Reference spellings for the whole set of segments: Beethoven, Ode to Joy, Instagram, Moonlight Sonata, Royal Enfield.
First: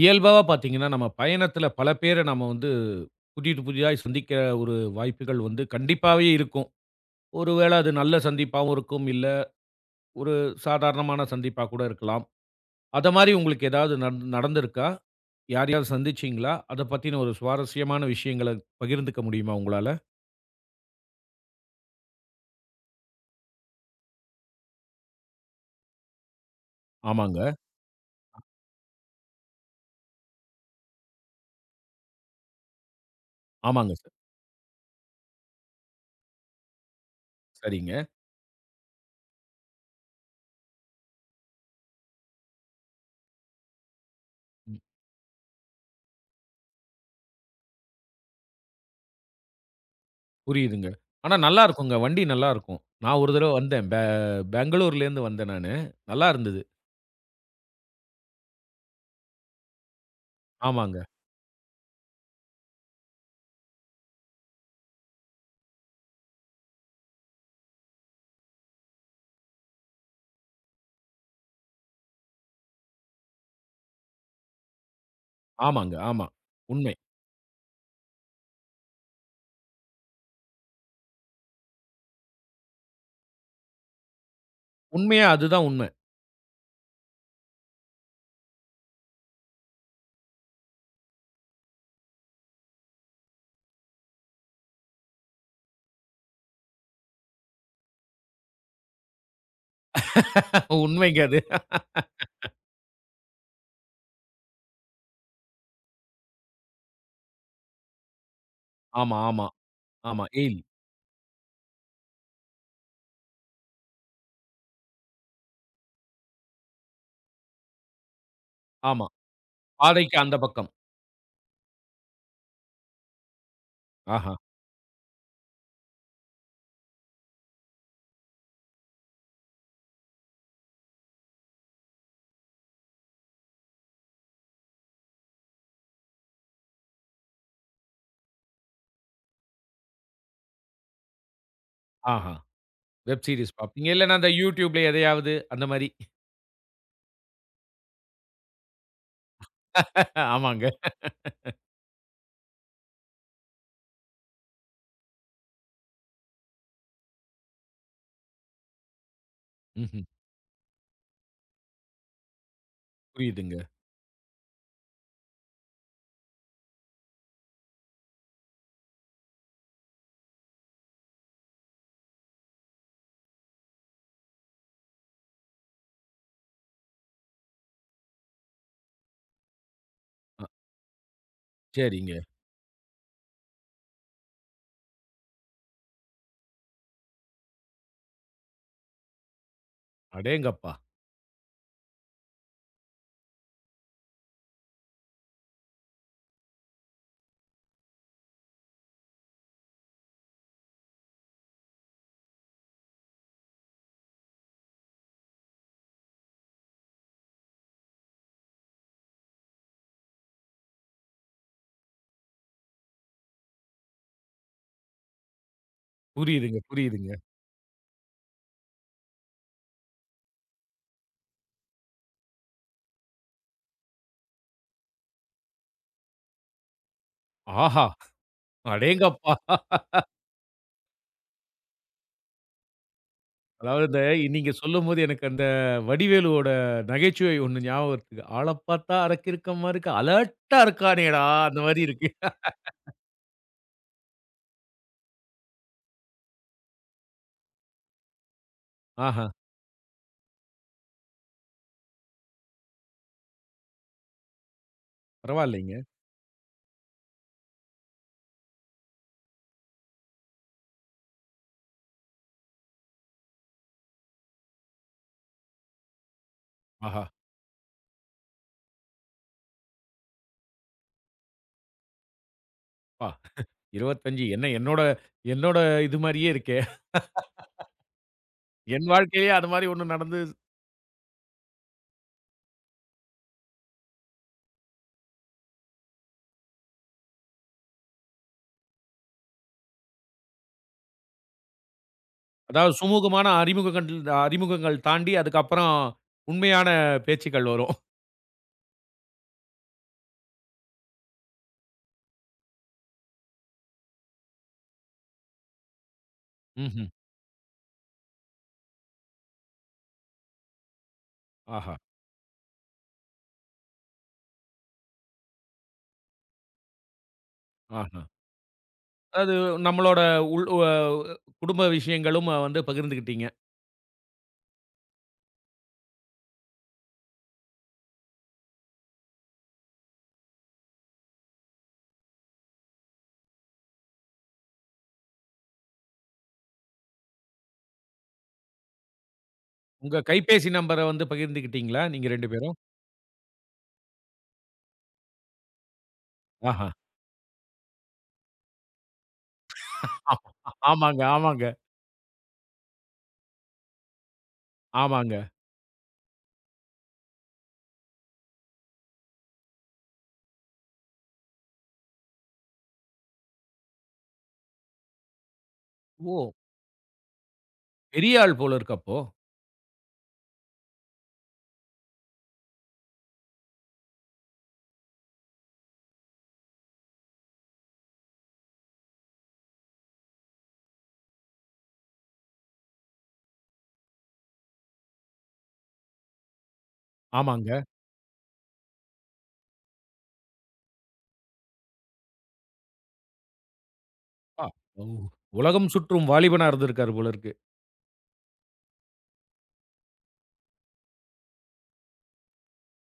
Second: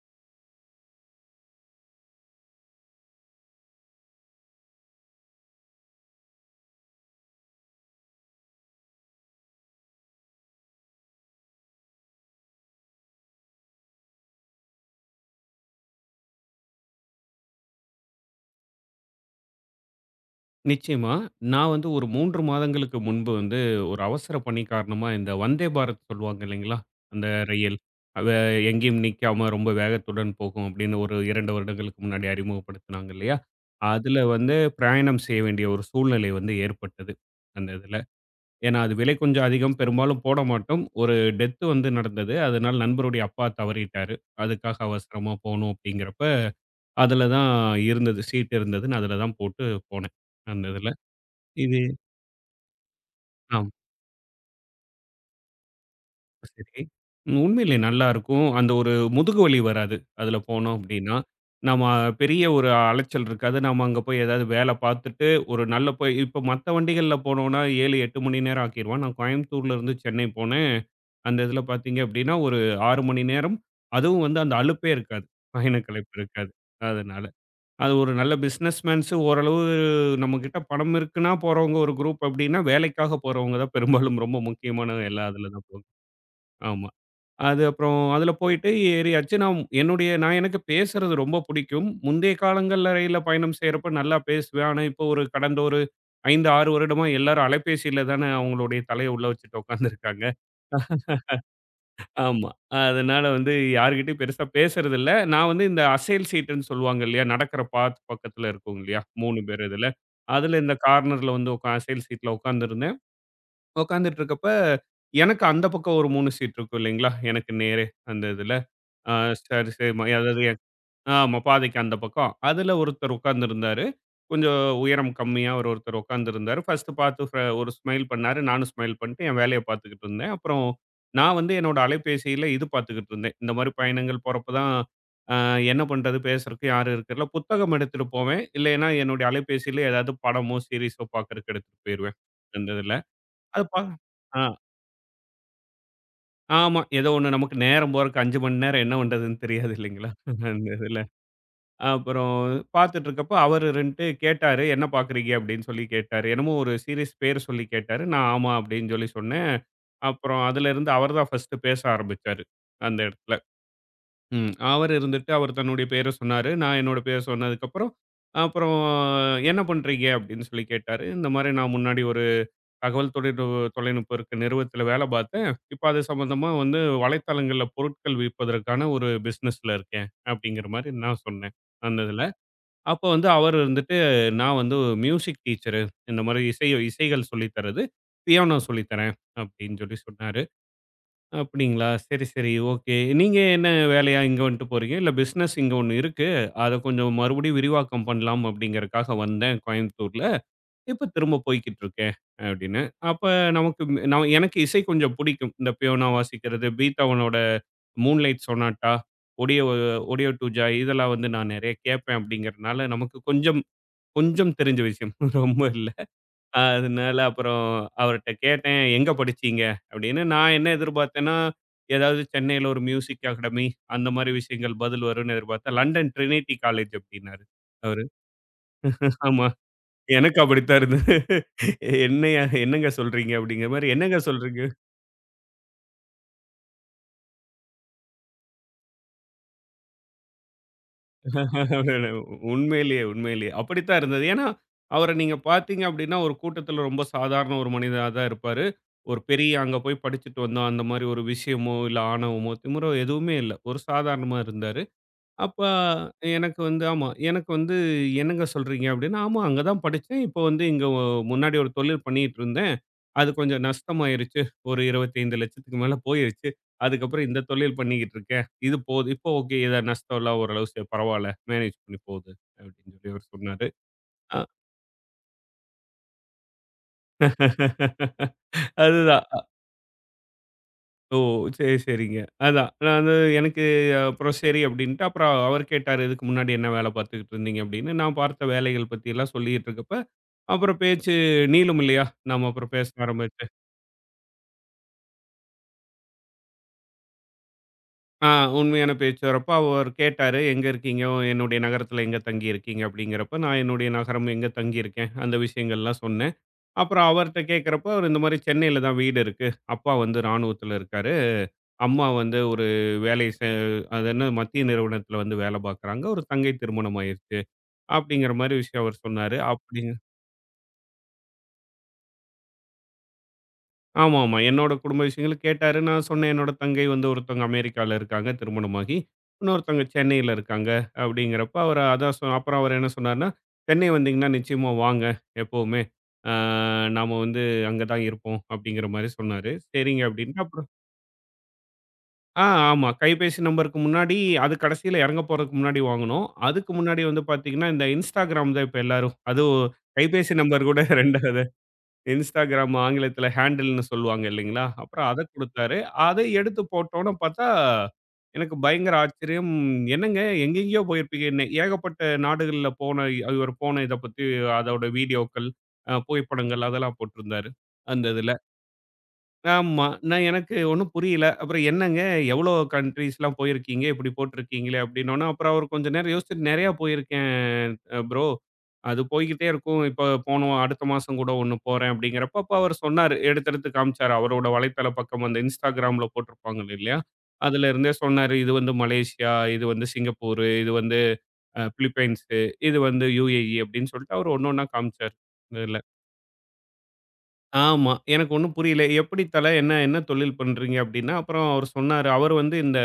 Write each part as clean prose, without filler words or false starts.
இயல்பாவா பார்த்தீங்கன்னா, நம்ம பயணத்துல பல பேர நம்ம வந்து புதிது புதிதாய் சந்திக்கிற ஒரு வாய்ப்புகள் வந்து கண்டிப்பாவே இருக்கும். ஒருவேள அது நல்ல சந்திப்பாவும் இருக்கும். இல்ல ஒரு சாதாரணமான சந்திப்பா கூட இருக்கலாம். அத மாரி உங்களுக்கு ஏதாவது நடந்திருக்கா? யாரையாவது சந்திச்சீங்களா? அத பத்தின ஒரு சுவாரஸ்யமான விஷயங்கள பகிர்ந்துக்க முடியுமா உங்களால? நிச்சயமா. நான் வந்து ஒரு 3 மாதங்களுக்கு முன்பு வந்து ஒரு அவசர பணி காரணமா இந்த வந்தே பாரத் சொல்லுவாங்க இல்லைங்களா? அந்த ஆமாங்க, ரயில். அத எங்கேயும் நிக்காம ரொம்ப வேகத்துடன் போகும் அப்படின்னு ஒரு 2 வருடங்களுக்கு முன்னாடி அறிமுகப்படுத்துனாங்க இல்லையா? ஆமாங்க சார். அதுல வந்து பிரயாணம் செய்ய வேண்டிய ஒரு சூழ்நிலை வந்து ஏற்பட்டது. அந்த இதுல. சரிங்க. ஏன்னா அது விலை கொஞ்சம் அதிகம். பெரும்பாலும் போட மாட்டோம். ஒரு டெத் வந்து நடந்தது. அதனால நண்பருடைய அப்பா தவறிட்டாரு. அதுக்காக ம். அவசரமா போணும் அப்படிங்கிறப்ப, அதுல தான் இருந்தது. சீட் இருந்ததுன்னு அதுல தான் போட்டு போனேன். அந்த புரியுதுங்க. இதுல. ஆனா நல்லா இது இருக்குங்க. வண்டி நல்லா இருக்கும். நான் ஒரு தடவ ஆமா. வந்தேன். பெங்களூர்லேருந்து வந்தேன் நானு. நல்லா இருந்தது. சரி. உண்மையிலே நல்லாருக்கும். அந்த ஒரு முதுகு வலி வராது. அதுல போனோம் ஆமாங்க, அப்டின்னா. நம்ம பெரிய ஒரு அலைச்சல் இருக்காது. நம்ம அங்க போய் ஏதாவது வேல பார்த்துட்டு, ஒரு நல்ல போய் இப்ப மத்த வண்டிகள்ல போனோம்னா 7, 8 மணி நேரம் ஆக்கிருவான். நான் கோயம்புத்தூர்ல இருந்து சென்னை போனேன். அந்த இதுல பார்த்தீங்க அப்டின்னா, ஒரு 6 மணி நேரம். அதுவும் வந்து அந்த அலுப்பே இருக்காது. பயணக் ஆமாங்க, களைப்பு ஆமா. இருக்காது. உண்மை. அதனால. அது ஒரு நல்ல பிசினஸ் மேன்ஸ் ஓரளவு நம்மகிட்ட பணம் இருக்குன்னா போறவங்க ஒரு குரூப் அப்டின்னா, வேலைக்காக போறவங்க தான் பெரும்பாலும் ரொம்ப முக்கியமான எல்லா உண்மையா இதுல தான். அதுதான் உண்ம. ஆமா. அது அப்புறம் அதுல போயிட்டு ஏறியாச்சு. நான் எனக்கு பேசுறது ரொம்ப பிடிக்கும். முந்தைய காலங்கள்ல ரயில்ல பயணம் செய்றப்ப நல்லா பேசுவேன். ஆனா, இப்போ ஒரு கடந்த ஒரு 5, 6 வருடமா எல்லாரும் அலைபேசியில தானே அவங்களுடைய தலைய உள்ள வச்சுட்டு உட்காந்துருக்காங்க. உண்மைங்க அது. ஆமா. அதனால வந்து யார்கிட்டயும் பெருசா பேசுறதில்ல. நான் வந்து இந்த அசைல் சீட்டுன்னு சொல்லுவாங்க இல்லையா? நடக்கிற பாத் பக்கத்துல இருக்கும் இல்லையா? ஆமா, 3 ஆமா, பேர் இதுல. ஆமா. எயில். அதுல இந்த கார்னர்ல வந்து அசைல் சீட்ல உட்காந்துருந்தேன். உட்காந்துட்டு இருக்கப்ப, எனக்கு அந்த பக்கம் ஒரு 3 சீட் இருக்கும் இல்லைங்களா? எனக்கு நேரே அந்த இதுல. ஆமா. ஆ சரி, சரிம்மா. பாதைக்கு அந்த அதாவது பக்கம். ஆமா பாதைக்கு அந்த பக்கம். அதுல ஒருத்தர் உட்கார்ந்திருந்தாரு. ஆஹா, கொஞ்சம் உயரம் கம்மியா ஒரு ஒருத்தர் உட்கார்ந்திருந்தாரு. ஃபர்ஸ்ட்டு பார்த்து ஒரு ஸ்மைல் பண்ணாரு. நானும் ஸ்மைல் பண்ணிட்டு என் வேலைய பார்த்துக்கிட்டு இருந்தேன். அப்புறம் நான் வந்து என்னோட அலைபேசியில இது பார்த்துக்கிட்டு இருந்தேன். இந்த மாரி பயணங்கள் போறப்ப தான் அ என்ன பண்றது? பேசுறதுக்கு யாரும் இருக்கிறதில்ல. புத்தகம் எடுத்துட்டு போவேன். இல்லைன்னா என்னுடைய அலைபேசியில ஏதாவது படமோ, சீரிஸோ பார்க்கறதுக்கு எடுத்துட்டு போயிருவேன். ஆஹா. அந்த இதுல. வெப் சீரிஸ் அது பா பார்ப்பீங்க. இல்லன்னா அந்த ஆ YouTubeல எதையாவது அந்த மாரி. ஆமா. ஏதோ ஒண்ணு நமக்கு நேரம் போறக்கு 5 மணி நேரம் என்ன பண்றதுன்னு தெரியாது இல்லைங்களா? ஆமாங்க. அந்த இதுல. அப்புறம் பார்த்துட்டுருக்கப்ப அவரு 2 கேட்டாரு, "என்ன பார்க்குறீங்க?" அப்படின்னு சொல்லி கேட்டாரு. என்னமோ ஒரு சீரிஸ் பேரு சொல்லி கேட்டாரு. நான் ஆமா அப்படின்னு சொல்லி சொன்னேன். ம்ஹ்ம். அப்புறம் அதுலேருந்து அவர் தான் ஃபர்ஸ்ட்டு பேச ஆரம்பிச்சாரு, அந்த இடத்துல. புரியுதுங்க. ம். அவர் இருந்துட்டு அவர் தன்னுடைய பேர சொன்னாரு. நான் என்னோட பேர சொன்னதுக்கப்புறம், அப்புறம் "என்ன பண்றீங்க?" அப்படின்னு சொல்லி கேட்டாரு. இந்த மாரி நான் முன்னாடி ஒரு தகவல் தொழில்நுட்பு தொலைநுட்பம் இருக்க நிறுவனத்தில வேலை பார்த்தேன். இப்ப அது சம்மந்தமா வந்து வலைத்தளங்கள்ல பொருட்கள் விற்பதற்கான ஒரு பிசினஸ்ல இருக்கேன், அ அப்படிங்கிற மாரி நான் சொன்னேன், அந்த சரிங்க. இதுல. அப்போ வந்து அவர் இருந்துட்டு, "நான் வந்து மியூசிக் டீச்சரு. இந்த மாரி இசை இசைகள் சொல்லி தர்றது. பியானோ சொல்லி தர்றேன்." அப்படின்னு சொல்லி சொன்னாரு. அடேங்கப்பா! "அப்படிங்களா? சரி, சரி. ஓகே. நீங்க என்ன வேலையா இங்க வந்துட்டு போறீங்க? இல்ல பிசினஸ் இங்க ஒண்ணு இருக்கு. அத கொஞ்சம் மறுபடியும் விரிவாக்கம் பண்ணலாம் அப்படிங்கறக்காக வந்தேன் கோயம்புத்தூர்ல. இப்ப திரும்ப போய்க்கிட்டு இருக்கேன்." அப்படின்னு. அப்ப நமக்கு ந எனக்கு இசை கொஞ்சம் புடிக்கும். இந்த பியானோ வாசிக்கிறது, பீத்தவனோட moonlight sonata, ode ode to joy இதெல்லாம் வந்து நான் நெறைய கேட்பேன் அப்படிங்கிறனால, நமக்கு கொஞ்சம் கொஞ்சம் தெரிஞ்ச விஷயம். ரொம்ப இல்ல. புரியுதுங்க, புரியுதுங்க. அதனால அப்புறம் அவர்ட்ட கேட்டேன், "எங்க படிச்சீங்க?" அப்படின்னு. நான் என்ன எதிர்பார்த்தேன்னா, ஏதாவது சென்னையில ஒரு மியூசிக் அகாடமி அந்த மாரி விஷயங்கள் பதில் வரும்னு எதிர்பார்த்தேன். லண்டன் ட்ரினிட்டி காலேஜ் அப்படின்னாரு ஆஹா! அவரு. அடேங்கப்பா! ஆமா. எனக்கு அப்படித்தான் இருந்தது. என்னையா என்னங்க சொல்றீங்க? அப்படிங்கிற அதாவது மாரி. இந்த என்னங்க நீங்க சொல்றீங்க? சொல்லும்போது எனக்கு அந்த வடிவேலுவோட நகைச்சுவை ஒண்ணு ஞாபகம் வருது. "ஆளப் பார்த்தா அரக்கிருக்கமா இருக்கு, அலர்ட்டா இருக்கானேடா" அந்த மாரி இருக்கு. உண்மையிலேயே, உண்மையிலேயே. அப்படித்தான் இருந்தது. ஏன்னா, அவர நீங்க பார்த்தீங்க அப்படின்னா, ஒரு கூட்டத்தில ரொம்ப சாதாரண ஒரு மனிதனா தான் இருப்பாரு. ஒரு ஆஹா, பெரிய அங்க போய் படிச்சுட்டு வந்தோம், அந்த மாரி ஒரு விஷயமோ, இல்ல ஆணவமோ, திமிரோ எதுவுமே இல்ல. ஒரு சாதாரணமா இருந்தாரு. அப்ப பரவாயில்லைங்க. எனக்கு வந்து ஆமா. எனக்கு வந்து என்னங்க சொல்றீங்க அப்டின்னா, ஆமா அங்க தான் படிச்சேன். இப்போ வந்து இங்க ஒ முன்னாடி ஒரு தொழில் பண்ணிட்டு இருந்தேன். அது கொஞ்சம் நஷ்டமாயிருச்சு. ஒரு 25,00,000க்கு மேல போயிருச்சு. ஆஹா, அதுக்கப்புறம் இந்த தொழில் பண்ணிக்கிட்டு இருக்கேன். இது போது இப்போ ஓகே. ஏதா நஷ்டம்லாம் ஓரளவு சரி பரவால்ல. மேனேஜ் பண்ணி போகுது அப்டின்னு பா! சொல்லி அவரு சொன்னாரு. 25 அ என்ன என்னோட என்னோட இது மாரியே இருக்கே! என் அதுதான். வாழ்க்கையிலேயே அது மாரி ஒண்ணு நடந்து ஓ! சரி, சரிங்க. அதான். நான் வந்து எனக்கு அப்புறம் சரி அப்டின்ட்டு அப்புறம் அவர் கேட்டாரு, "இதுக்கு முன்னாடி என்ன வேல பார்த்துக்கிட்டு இருந்தீங்க?" அப்டின்னு. நான் பார்த்த வேலைகள் பத்திலாம் சொல்லிட்டு இருக்கப்ப, அப்புறம் பேச்சு நீளும் இல்லையா? நாம அப்புறம் அதாவது பேச சுமூகமான ஆரம்பிச்சு. அறிமுகங்கள் அறிமுகங்கள் தாண்டி அதுக்கப்புறம் உண்மையான பேச்சுக்கள் வரும். ஆ உண்மையான பேச்சு வரப்ப அவர் கேட்டாரு, "எங்க இருக்கீங்க? என்னுடைய நகரத்துல எங்க தங்கியிருக்கீங்க?" அப்படிங்கிறப்ப, நான் என்னுடைய நகரம் எங்க தங்கியிருக்கேன், அந்த விஷயங்கள்லாம் சொன்னேன். ம்ஹ்ம். அப்புறம் அவர்ட்ட கேட்கிறப்போ, அவர் இந்த மாரி சென்னையில தான் வீடு இருக்கு. அப்பா வந்து ராணுவத்துல இருக்காரு. ஆஹா! அம்மா வந்து ஒரு வேலை செ அது என்ன மத்திய நிறுவனத்துல வந்து வேலை பார்க்குறாங்க. ஒரு தங்கை திருமணம் ஆயிருச்சு, ஆஹா! அப்படிங்கிற மாரி விஷயம் அவர் அது சொன்னாரு. அப்படி நம்மளோட உள் வ குடும்ப விஷயங்களும் வந்து பகிர்ந்துக்கிட்டீங்க. ஆமா, ஆமா. என்னோட குடும்ப விஷயங்கள் கேட்டாரு. நான் சொன்னேன், என்னோட தங்கை வந்து ஒருத்தவங்க அமெரிக்கால இருக்காங்க திருமணமாகி. இன்னொருத்தவங்க சென்னையில இருக்காங்க அப்படிங்கிறப்ப, அவரு அதான் சொ அப்புறம் அவரு என்ன சொன்னாருன்னா, "சென்னை வந்தீங்கன்னா நிச்சயமா வாங்க எப்பவுமே. ஆ நாம வந்து அங்க தான் இருப்போம்." அப்படிங்கிற மாரி சொன்னாரு. உங்க சரிங்க அப்படின்ட்டு கைபேசி அப்புறம் நம்பர வந்து பகிர்ந்துக்கிட்டீங்களா? நீங்க 2 ஆ பேரும்? ஆமா. கைபேசி நம்பருக்கு முன்னாடி அது கடைசியில இறங்க போறதுக்கு முன்னாடி வாங்குனோம். ஆஹா! அதுக்கு முன்னாடி வந்து பார்த்தீங்கன்னா, இந்த Instagram தான் இப்ப எல்லாரும் அதுவும் கைபேசி நம்பர் கூட ஆமாங்க, 2வது ஆமாங்க, Instagram ஆங்கிலத்தில ஹேண்டில்ன்னு சொல்லுவாங்க இல்லைங்களா? அப்புறம் ஆமாங்க. அத குடுத்தாரு. அதை எடுத்து போட்டோம்ன்னு பார்த்தா, எனக்கு பயங்கர ஆச்சரியம். "என்னங்க எங்கெங்கேயோ போயிருப்பீங்க" என்ன ஏகப்பட்ட நாடுகள்ல போன இ இவர் போன இத பத்தி அதோட வீடியோக்கள், ஓ! புகைப்படங்கள் அதெல்லாம் போட்டிருந்தாரு, அந்த பெரிய இதுல. ஆள் போல இருக்கு அப்போ. ஆமா. நான் எனக்கு ஒண்ணும் புரியல. அப்புறம் என்னங்க எவ்வளோ கண்ட்ரீஸ்லாம் போயிருக்கீங்க? இப்படி போட்டிருக்கீங்களே அப்படின்னோன, அப்புறம் அவரு கொஞ்ச நேரம் யோசிச்சுட்டு நெறையா போயிருக்கேன் ப்ரோ. அது போய்க்கிட்டே இருக்கும். இப்ப போன அடுத்த மாசம் கூட ஒண்ணு போறேன் அப்படிங்கிறப்ப, அப்ப அவரு சொன்னாரு. எடுத்து எடுத்து காமிச்சாரு. அவரோட வலைத்தள பக்கம் அந்த Instagramல போட்டிருப்பாங்க இல்லையா? ஆமாங்க. அதுல இருந்தே சொன்னாரு. இது வந்து மலேசியா, இது வந்து சிங்கப்பூரு, இது வந்து பிலிப்பைன்ஸு, இது வந்து UAE அப்படின்னு சொல்லிட்டு அவரு ஆ ஒண்ணு ஒண்ணா ஓ! காமிச்சாரு. உலகம் இதுல. சுற்றும் வாலிபனா இருந்திருக்காரு போல இருக்கு. ஆமா. எனக்கு ஒண்ணும் புரியல. "எப்படி தல என்ன என்ன தொழில் பண்றீங்க?" அப்படின்னா, அப்புறம் அவரு சொன்னாரு. அவரு வந்து இந்த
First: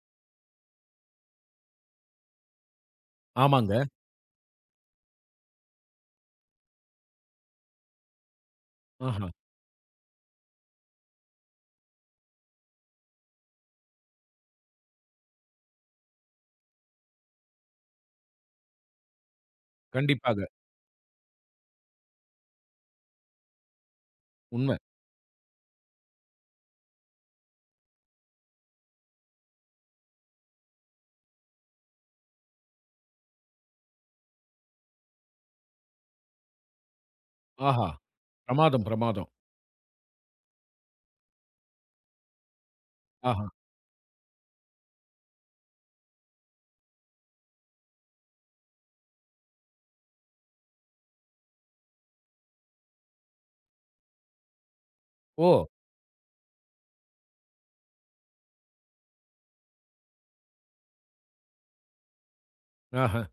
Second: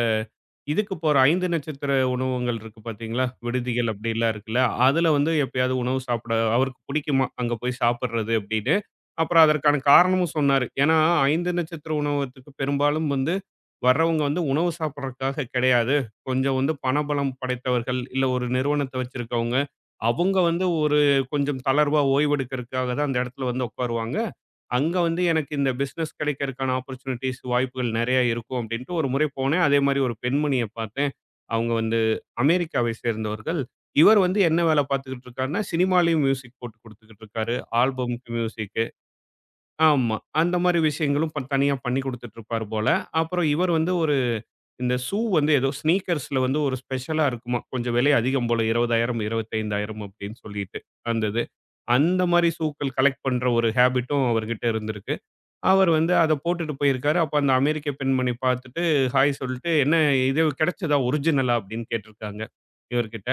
இதுக்கு போற 5 நட்சத்திர உணவகங்கள் இருக்கு பார்த்தீங்களா? ஆமாங்க. விடுதிகள் அப்படிலாம் இருக்குல்ல. அதுல வந்து எப்பயாவது உணவு சாப்பிட அவருக்கு பிடிக்குமாம். அங்க போய் சாப்பிடுறது அப்படின்னு. ஆஹா! அப்புறம் அதற்கான காரணமும் சொன்னாரு. ஏன்னா 5 நட்சத்திர உணவகத்துக்கு பெரும்பாலும் வந்து வர்றவங்க வந்து உணவு சாப்பிடுறதுக்காக கிடையாது. கொஞ்சம் வந்து பணபலம் படைத்தவர்கள், இல்ல ஒரு நிறுவனத்த வச்சிருக்கவங்க. அவங்க கண்டிப்பாக. வந்து ஒரு கொஞ்சம் தளர்வா ஓய்வெடுக்கிறதுக்காக தான் அந்த இடத்துல வந்து உட்காருவாங்க. உண்ம. அங்க வந்து எனக்கு இந்த பிசினஸ் கிடைக்கிறதுக்கான ஆப்பர்ச்சுனிட்டீஸ், வாய்ப்புகள் நெறைய இருக்கும் அப்படின்ட்டு ஒரு முறை போனேன். அதே மாரி ஒரு பெண்மணிய பார்த்தேன். அவங்க வந்து அமெரிக்காவை சேர்ந்தவர்கள். இவர் வந்து என்ன வேலை பார்த்துக்கிட்டு இருக்காருன்னா, சினிமாலயும் மியூசிக் போட்டு குடுத்துக்கிட்டு இருக்காரு. ஆஹா! ஆல்பம்க்கு மியூசிக்கு. பிரமாதம், பிரமாதம். ஆமா. அந்த மாரி விஷயங்களும் ப தனியா பண்ணி குடுத்துட்டு இருப்பாரு போல. ஆஹா! அப்புறம் இவர் வந்து ஒரு இந்த ஷூ வந்து ஏதோ ஸ்னீக்கர்ஸ்ல வந்து ஒரு ஸ்பெஷலா இருக்குமாம். கொஞ்சம் விலை அதிகம் போல 20,000, 25,000 அப்படின்னு சொல்லிட்டு அந்த இது. அந்த மாரி ஷூக்கள் கலெக்ட் பண்ற ஒரு ஹேபிட்டும் அவர்கிட்ட இருந்திருக்கு. ஓ! அவர் வந்து அத போட்டுட்டு போயிருக்காரு. அப்ப அந்த அமெரிக்க பெண்மணி பார்த்துட்டு, ஹாய் சொல்லிட்டு, "என்ன இது கிடைச்சதா? ஒரிஜினலா?" அப்படின்னு கேட்டிருக்காங்க ஆஹா! இவர்கிட்ட.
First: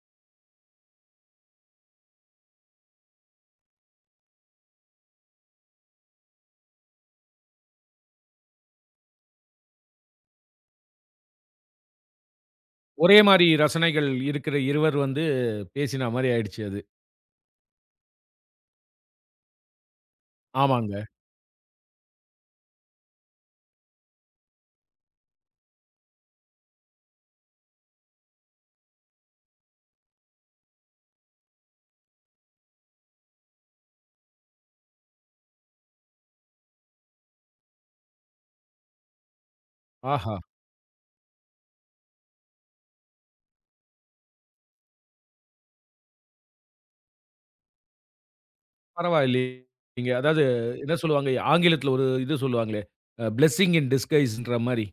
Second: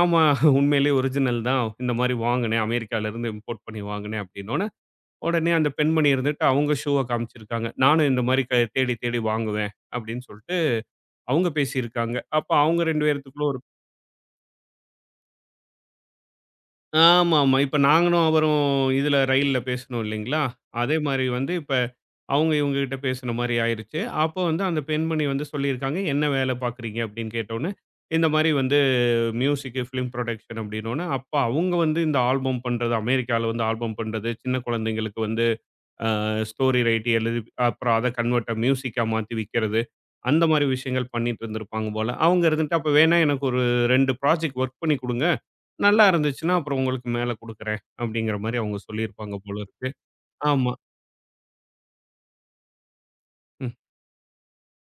"ஆமா, உண்மையிலேயே ஒரிஜினல் தான். இந்த மாரி வாங்குனேன். அமெரிக்காலருந்து இம்போர்ட் பண்ணி வாங்குனேன்" அப்படின்னோன, உடனே அந்த பெண்மணி இருந்துட்டு அவங்க ஷூவ காமிச்சிருக்காங்க. "நானும் இந்த மாரி தேடி தேடி வாங்குவேன்" அப்படின்னு சொல்லிட்டு அவங்க பேசியிருக்காங்க. அப்ப அவங்க 2 ஒரே பேத்துக்குள்ள மாரி ஒரு ரசனைகள் இருக்கிற இருவர் வந்து பேசினா மாரி ஆயிடுச்சு அது. ஆமாமா. இப்ப நாங்களும் அவரும் இதுல ரயில்ல பேசினோம் இல்லைங்களா? அதே ஆமாங்க. மாரி வந்து இப்ப அவங்க இவங்க கிட்ட பேசுன மாரி ஆயிருச்சு. அப்போ வந்து அந்த பெண்மணி வந்து சொல்லியிருக்காங்க, "என்ன வேலை பார்க்குறீங்க?" அப்படின்னு கேட்டோனே, இந்த மாரி வந்து மியூசிக், ஃபிலிம் புரொடக்ஷன் அப்படின்னோனே, அப்ப அவங்க வந்து இந்த ஆல்பம் பண்றது, அமெரிக்கால வந்து ஆல்பம் பண்றது, சின்ன குழந்தைங்களுக்கு வந்து ஸ்டோரி ரைட்டு எழுதி அப்புறம் அதை கன்வெர்ட்டா மியூசிக்கா மாத்தி விற்கிறது. ஆஹா! அந்த மாரி விஷயங்கள் பண்ணிட்டு இருந்திருப்பாங்க போல. அவங்க இருந்துட்டு அப்ப வேணா எனக்கு ஒரு 2 ப்ராஜெக்ட் ஒர்க் பண்ணி குடுங்க. நல்லா இருந்துச்சுன்னா அப்புறம் உங்களுக்கு மேல குடுக்குறேன். அப்படிங்கிற மாரி அவங்க சொல்லியிருப்பாங்க போல இருக்கு. பரவாயில்லீங்க. அதாவது ஆமா. என்ன சொல்லுவாங்க, ஆங்கிலத்துல ஒரு இது சொல்லுவாங்களே, அ ம். பிளெஸ்ஸிங் இன் டிஸ்கைஸ்ன்ற மாரி.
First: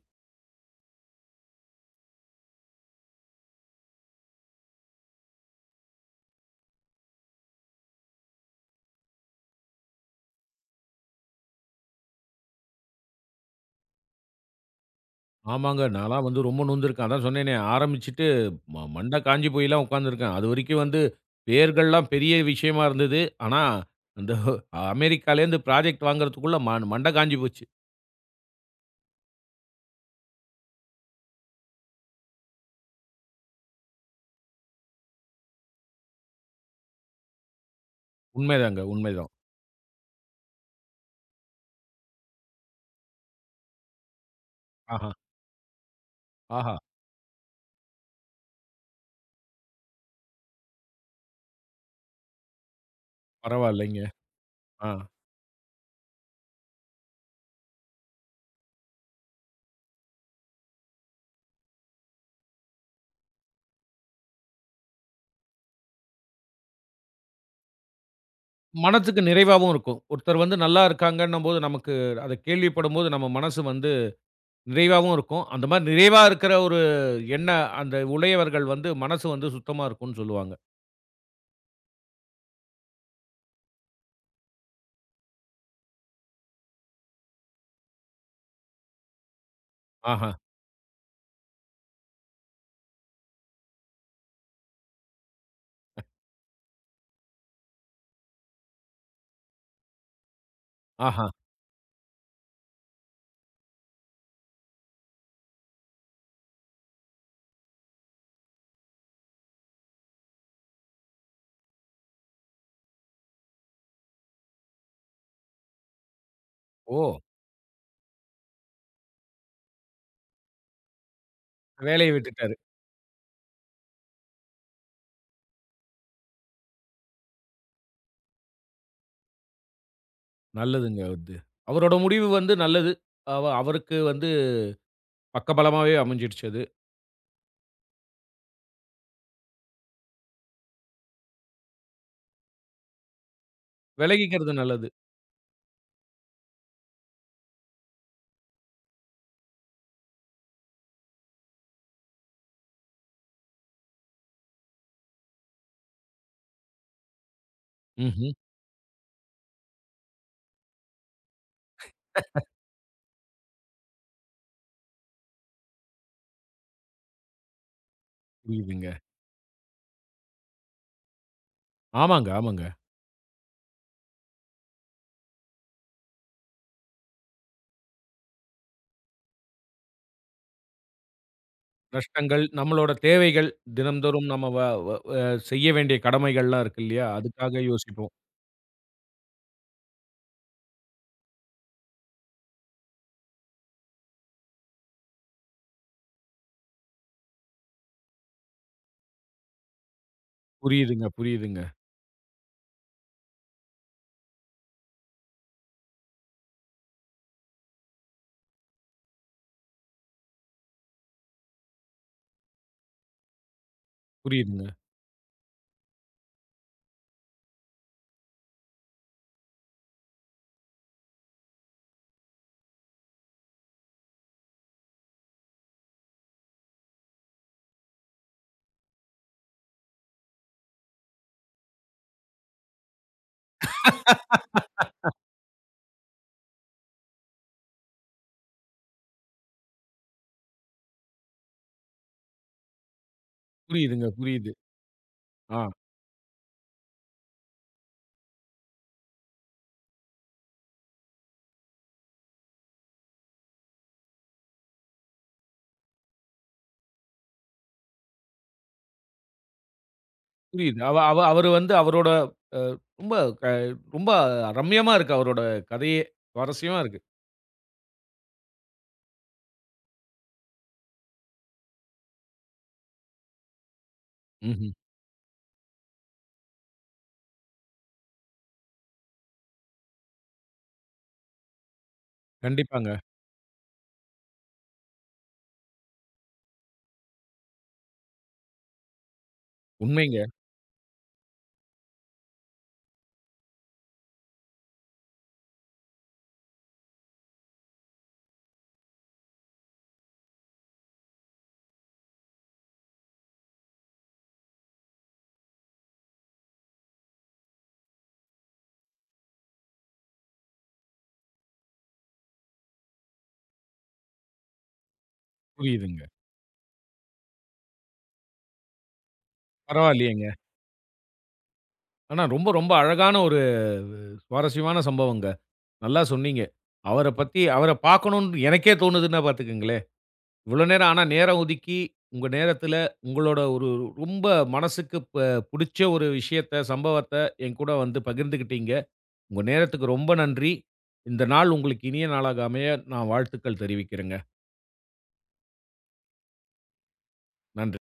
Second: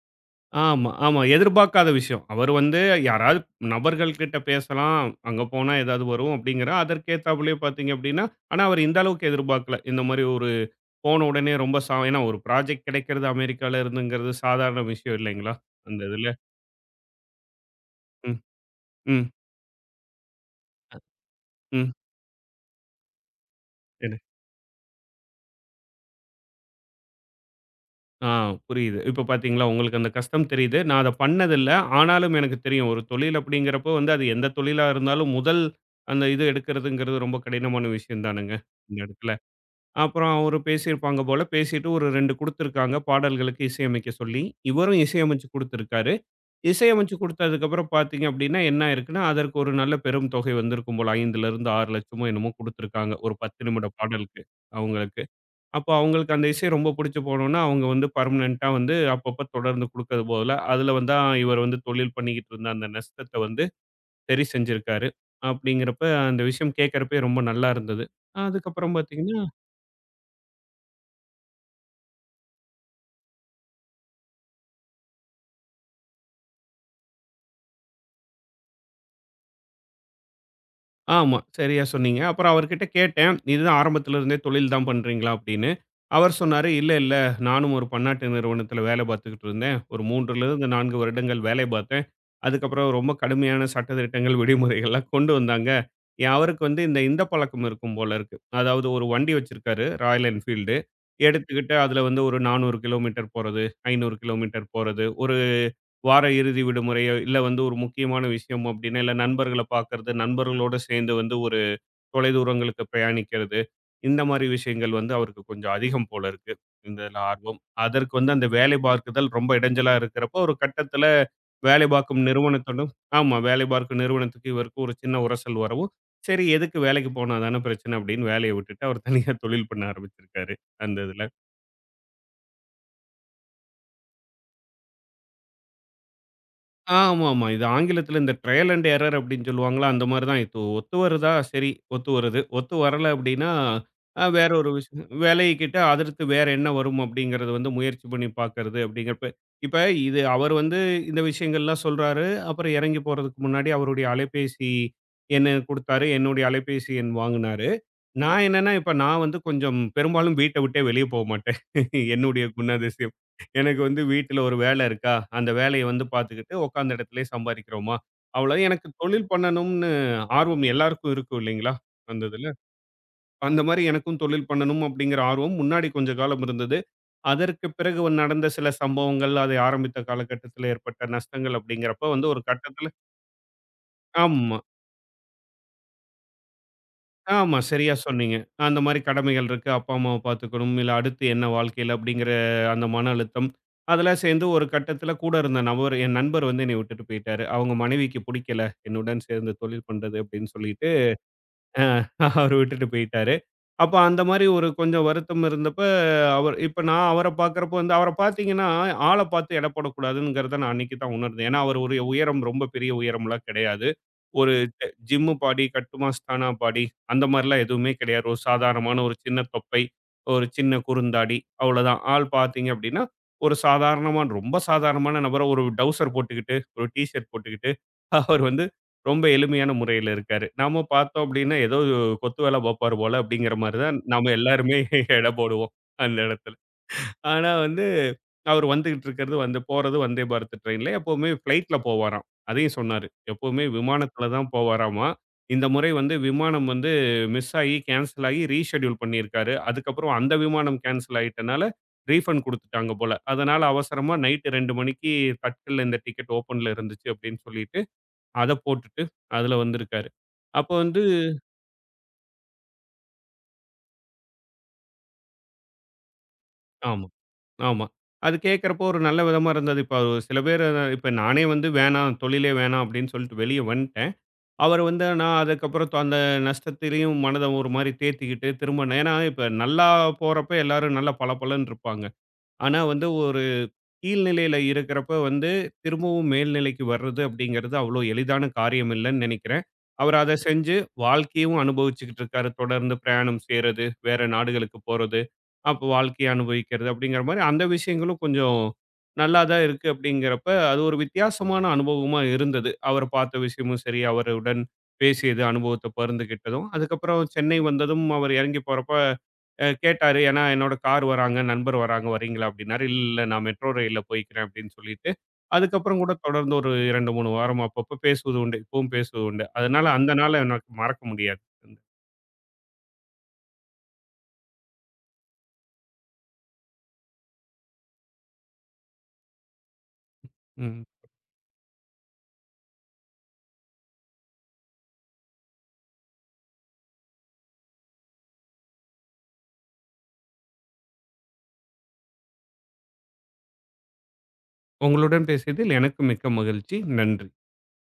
ஆமா, ஆமா. எதிர்பார்க்காத விஷயம். அவர் வந்து யாராவது நபர்கள் கிட்ட பேசலாம். அங்க போனா ஏதாவது வரும் அப்படிங்கிற அதற்கு ஏத்தாப்புலயே பார்த்தீங்க அப்படின்னா, ஆனா அவர் இந்த அளவுக்கு எதிர்பார்க்கல. இந்த மாரி ஒரு போன உடனே ரொம்ப சா ஏன்னா ஒரு ப்ராஜெக்ட் கிடைக்கிறது அமெரிக்கால இருந்துங்கிறது சாதாரண விஷயம் இல்லைங்களா? ஆமாங்க. அந்த நான்லாம் இதுல. வந்து ரொம்ப நொந்திருக்கேன். அதான் சொன்னேனே, ஆரம்பிச்சுட்டு ம், மண்டை ம், காஞ்சு போய்லாம் உட்காந்துருக்கேன். அதுவரைக்கும் வந்து ம். பெயர்கள்லாம் பெரிய விஷயமா இருந்தது. ஆனா, சரி. அந்த அமெரிக்காலேருந்து ப்ராஜெக்ட் வாங்குறதுக்குள்ள மண்டை காஞ்சு போச்சு. ஆ புரியுது. இப்ப பார்த்தீங்களா, உங்களுக்கு அந்த கஷ்டம் தெரியுது. நான் அத பண்ணதில்ல. ஆனாலும் எனக்கு தெரியும். ஒரு தொழில் அப்படிங்கிறப்போ வந்து அது எந்த தொழிலா இருந்தாலும் முதல் அந்த இது எடுக்கிறதுங்கிறது ரொம்ப கடினமான விஷயம் தானங்க, உண்மைதாங்க, இந்த இடத்துல. உண்மைதான். அப்புறம் அவரு பேசியிருப்பாங்க போல. பேசிட்டு ஒரு 2 குடுத்துருக்காங்க. பாடல்களுக்கு இசையமைக்க சொல்லி. இவரும் ஆஹா! இசையமைச்சு குடுத்துருக்காரு. ஆஹா! இசையமைச்சு குடுத்ததுக்கப்புறம் பார்த்தீங்க அப்படின்னா, என்ன ஆயிருக்குன்னா, அதற்கு ஒரு நல்ல பெரும் தொகை வந்திருக்கும் போல. 5லருந்து 6 லட்சமோ என்னமோ குடுத்துருக்காங்க. ஒரு 10 நிமிட பரவாயில்லைங்க. பாடலுக்கு ஆ. அவங்களுக்கு. அப்போ அவங்களுக்கு அந்த இசை ரொம்ப புடிச்சு போனோனே, அவங்க வந்து பெர்மனன்ட்டா வந்து அப்பப்போ தொடர்ந்து குடுக்கறது போல, அதில வந்து இவர் வந்து தொழில் பண்ணிக்கிட்டு இருந்த அந்த நஷ்டத்த வந்து சரி செஞ்சிருக்காரு. அப்படிங்கிறப்ப அந்த விஷயம் கேட்கறப்பயே ரொம்ப நல்லா இருந்தது. அதுக்கப்புறம் மனதுக்கு பார்த்தீங்கன்னா நிறைவாவும் இருக்கும். ஒருத்தர் வந்து நல்லா இருக்காங்கன்னும்போது, நமக்கு அத கேள்விப்படும்போது நம்ம மனசு வந்து நிறைவாவும் இருக்கும். அந்த மாரி நிறைவா இருக்கிற ஒரு எண்ண அந்த உடையவர்கள் வந்து மனசு வந்து சுத்தமா இருக்கும்னு சொல்லுவாங்க. ஆமா. சரியா சொன்னீங்க. அப்புறம் அவர்கிட்ட கேட்டேன். "இதுதான் ஆரம்பத்துல இருந்தே தொழில் தான் பண்றீங்களா?" அப்படின்னு. அவர் சொன்னாரு, "இல்ல. நானும் ஒரு பன்னாட்டு நிறுவனத்துல வேலை பார்த்துக்கிட்டு இருந்தேன். ஒரு ஆஹா, 3லிருந்து 4 வருடங்கள் வேலை பார்த்தேன். அதுக்கப்புறம் ரொம்ப கடுமையான சட்ட திட்டங்கள், விதிமுறைகள்லாம் கொண்டு வந்தாங்க." அவருக்கு வந்து இந்த இந்த பழக்கம் இருக்கும் போல இருக்கு. அதாவது ஒரு வண்டி வச்சிருக்காரு, ராயல் என்ஃபீல்டு. ஆஹா. எடுத்துக்கிட்டு அதுல வந்து ஒரு 400 கிலோமீட்டர் போறது, 500 கிலோமீட்டர் போறது, ஒரு வார இறுதி விடுமுறையோ, இல்ல வந்து ஒரு முக்கியமான விஷயம் அப்டின்னா, இல்ல நண்பர்கள பார்க்கறது, நண்பர்களோட சேர்ந்து வந்து ஒரு தொலைதூரங்களுக்கு பிரயாணிக்கிறது. இந்த மாரி விஷயங்கள் வந்து அவருக்கு கொஞ்சம் அதிகம் போல இருக்கு. இந்த ஓ! இதுல ஆர்வம். அதற்கு வந்து அந்த வேலை பார்க்குதல் ரொம்ப இடைஞ்சலா இருக்கிறப்போ, ஒரு கட்டத்தில வேலை வேலைய பார்க்கும் விட்டுட்டாரு. நிறுவனத்துடன் ஆமா. வேலை பார்க்கும் நிறுவனத்துக்கு இவருக்கு ஒரு சின்ன உரசல் வரவும், சரி எதுக்கு வேலைக்கு போனா தானே பிரச்சனை அப்டின்னு வேலைய விட்டுட்டு, அவர் தனியா தொழில் பண்ண ஆரம்பிச்சிருக்காரு. அந்த நல்லதுங்க இதுல. அது. அவரோட முடிவு வந்து நல்லது. அவருக்கு வந்து பக்கபலமாவே அமைஞ்சிடுச்சு அது. ஆமாமா. இது ஆங்கிலத்தில இந்த ட்ரையல் அண்ட் எரர் அப்படின்னு சொல்லுவாங்கல்ல, அந்த மாரி தான். இது ஒத்து வருதா? சரி, ஒத்து வருது. ஒத்து வரல அப்படின்னா, வேற விலகிக்கிறது ஒரு நல்லது. விஷயம் விலகிக்கிட்டு அடுத்து வேற என்ன வரும் அப்படிங்கிறத வந்து முயற்சி பண்ணி பார்க்கறது அப்படிங்கிறப்ப இப்ப இது அவர் வந்து இந்த விஷயங்கள்லாம் சொல்றாரு. அப்புறம் இறங்கி போறதுக்கு முன்னாடி அவருடைய அலைபேசி எண்ண குடுத்தாரு. என்னுடைய அலைபேசி எண் வாங்குனாரு. ம்ஹ்ம். நான் என்னன்னா, இப்ப நான் வந்து கொஞ்சம் பெரும்பாலும் வீட்ட விட்டே வெளிய போ மாட்டேன். என்னுடைய குணாதிசயம். எனக்கு வந்து வீட்ல ஒரு வேலை இருக்கா, அந்த வேலைய வந்து பார்த்துக்கிட்டு உட்காந்த இடத்திலேயே சம்பாரிக்கிறோமா, அவ்வளோ எனக்கு புரியுதுங்க. தொழில் பண்ணணும்னு ஆர்வம் எல்லாருக்கும் இருக்கும் இல்லைங்களா? அந்த ஆமாங்க, இதுல. ஆமாங்க. அந்த மாரி எனக்கும் தொழில் பண்ணணும் அப்படிங்கிற ஆர்வம் முன்னாடி கொஞ்ச காலம் இருந்தது. அதற்கு பிறகு வந்து நடந்த சில சம்பவங்கள், அதை ஆரம்பித்த காலகட்டத்தில ஏற்பட்ட நஷ்டங்கள் அப்படிங்கிறப்ப வந்து ஒரு நஷ்டங்கள், கட்டத்தில நம்மளோட தேவைகள், தினம்தோறும் நம்ம ஆமா. வ வ அ செய்ய வேண்டிய கடமைகள்லாம் இருக்கு இல்லையா? ஆமா. அதுக்காக சரியா யோசிப்போம். சொன்னீங்க. அந்த மாரி கடமைகள் இருக்கு. அப்பா, அம்மாவ பாத்துக்கணும். இல்ல அடுத்து என்ன வாழ்க்கையில அப்படிங்கிற அந்த மன அழுத்தம். அதெல்லாம் சேர்ந்து ஒரு கட்டத்தில கூட இருந்த நபர் என் நண்பர் வந்து என்னைய விட்டுட்டு போயிட்டாரு. அவங்க மனைவிக்கு புடிக்கல, என்னுடன் சேர்ந்து தொழில் பண்றது அப்படின்னு சொல்லிட்டு. புரியுதுங்க, புரியுதுங்க, அ அவரு விட்டுட்டு போயிட்டாரு. அப்ப அந்த மாரி ஒரு கொஞ்சம் வருத்தம் இருந்தப்ப, அவர் இப்ப நான் அவர பார்க்கிறப்போ வந்து அவர பார்த்தீங்கன்னா, ஆள பார்த்து எடை போடக்கூடாதுங்கிறத நான் அன்னைக்கு தான் உணர்ந்தேன். ஏன்னா, அவரு ஒரு உயரம் ரொம்ப பெரிய உயரம்லாம் கிடையாது. ஒரு புரியுதுங்க, ஜ ஜிம்மு பாடி, கட்டுமஸ்தானா பாடி அந்த மாரிலாம் எதுவுமே கிடையாது. ஒரு சாதாரணமான ஒரு சின்ன தொப்பை, ஒரு சின்ன குறுந்தாடி அவ்வளோதான். ஆள் பார்த்தீங்க அப்படின்னா, ஒரு சாதாரணமான ரொம்ப சாதாரணமான நபரா ஒரு டவுசர் போட்டுக்கிட்டு, ஒரு டீ ஷர்ட் போட்டுக்கிட்டு, அவர் வந்து ரொம்ப எளிமையான முறையில இருக்காரு. நாம பார்த்தோம் அப்படின்னா, ஏதோ கொத்து வேல பார்ப்பார் போல அப்படிங்கிற மாரி தான் நாம எல்லாருமே எடை போடுவோம் அந்த இடத்துல. ஆனா வந்து அவர் வந்துகிட்டு இருக்கிறது வந்து போறது வந்தே பாரத் ட்ரெயின்ல. எப்பவுமே ஃப்ளைட்ல போவாராம். அதையும் சொன்னாரு. எப்பவுமே புரியுதுங்க, விமானத்தில தான் புரியுது. போவாராமா. இந்த ஆ, முறை வந்து விமானம் வந்து மிஸ் ஆகி, கேன்சல் ஆகி ரீஷெட்யூல் பண்ணியிருக்காரு. அதுக்கப்புறம் அந்த விமானம் கேன்சல் ஆயிட்டனால ரீஃபண்ட் குடுத்துட்டாங்க போல. அதனால அவசரமா நைட் 2 மணிக்கு தட்கல்ல இந்த டிக்கெட் ஓப்பன்ல இருந்துச்சு அப்படின்னு சொல்லிட்டு அத போட்டுட்டு அதுல வந்திருக்காரு. அப்ப புரியுது. அவ வந்து அவ அவரு வந்து அவரோட அ ரொம்ப க ரொம்ப ரம்மியமா இருக்கு அவரோட கதையே. சுவாரஸ்யமா இருக்கு. ஆமா, ஆமா. அது கேட்கறப்போ ஒரு நல்ல விதமா இருந்தது. இப்ப சில பேர் இப்ப நானே வந்து வேணாம், தொழிலே வேணாம் அப்படின்னு சொல்லிட்டு வெளிய வந்துட்டேன். ம்ஹ்ம். அவர் வந்து நான் அதுக்கப்புறம் அந்த நஷ்டத்திலயும் மனத ஒரு மாரி தேத்திக்கிட்டு திரும்ப ஏன்னா இப்ப நல்லா போறப்ப எல்லாரும் நல்லா பளபளன்னு இருப்பாங்க. ஆனா கண்டிப்பாங்க. வந்து ஒரு கீழ்நிலையில இருக்கிறப்ப வந்து, திரும்பவும் மேல்நிலைக்கு வர்றது அப்படிங்கிறது அவ்வளோ எளிதான காரியம் இல்லன்னு நெனைக்கிறேன். அவரு உண்மைங்க. அத செஞ்சு வாழ்க்கையும் அனுபவிச்சுக்கிட்டு இருக்காரு. தொடர்ந்து பிரயாணம் செய்றது, வேற நாடுகளுக்கு போறது, அப்போ வாழ்க்கைய அனுபவிக்கிறது அப்படிங்கிற மாரி அந்த விஷயங்களும் கொஞ்சம் நல்லா தான் இருக்கு அப்படிங்கிறப்ப, அது ஒரு வித்தியாசமான அனுபவமா இருந்தது. அவர் பார்த்த விஷயமும் சரி, அவருடன் பேசியது, அனுபவத்த பகிர்ந்துகிட்டதும். அதுக்கப்புறம் சென்னை வந்ததும் அவர் இறங்கி போறப்ப கேட்டாரு. ஏன்னா, என்னோட கார் வராங்க, நண்பர் வராங்க வரீங்களா அப்படின்னாரு. இல்ல நான் மெட்ரோ ரயில்ல போய்க்கிறேன் அப்படின்னு சொல்லிட்டு, அதுக்கப்புறம் புரியுதுங்க. கூட தொடர்ந்து ஒரு 2, 3 வாரம் அப்பப்ப பேசுவது உண்டு. இப்பவும் பேசுவது உண்டு. அதனால அந்த பரவாயில்லையேங்க. நாள எனக்கு மறக்க முடியாது. ஆனா ரொம்ப ரொம்ப அழகான ஒரு சுவாரஸ்யமான சம்பவங்க. நல்லா சொன்னீங்க. அவர பத்தி அவர பார்க்கணும்னு எனக்கே தோணுதுன்னா பார்த்துக்கங்களேன். இவ்வளோ ம். நேரம் ஆனா நேரம் ஒதுக்கி, உங்க நேரத்தில உங்களோட ஒரு ரொம்ப மனசுக்கு புடிச்ச ஒரு விஷயத்த, சம்பவத்த என்கூட வந்து பகிர்ந்துக்கிட்டீங்க. உங்க நேரத்துக்கு ரொம்ப நன்றி. இந்த நாள் உங்களுக்கு இனிய நாளாக அமைய நான் வாழ்த்துக்கள் தெரிவிக்கிறேங்க. உங்களுடன் பேசியதில் எனக்கு மிக்க மகிழ்ச்சி. நன்றி. நன்றி.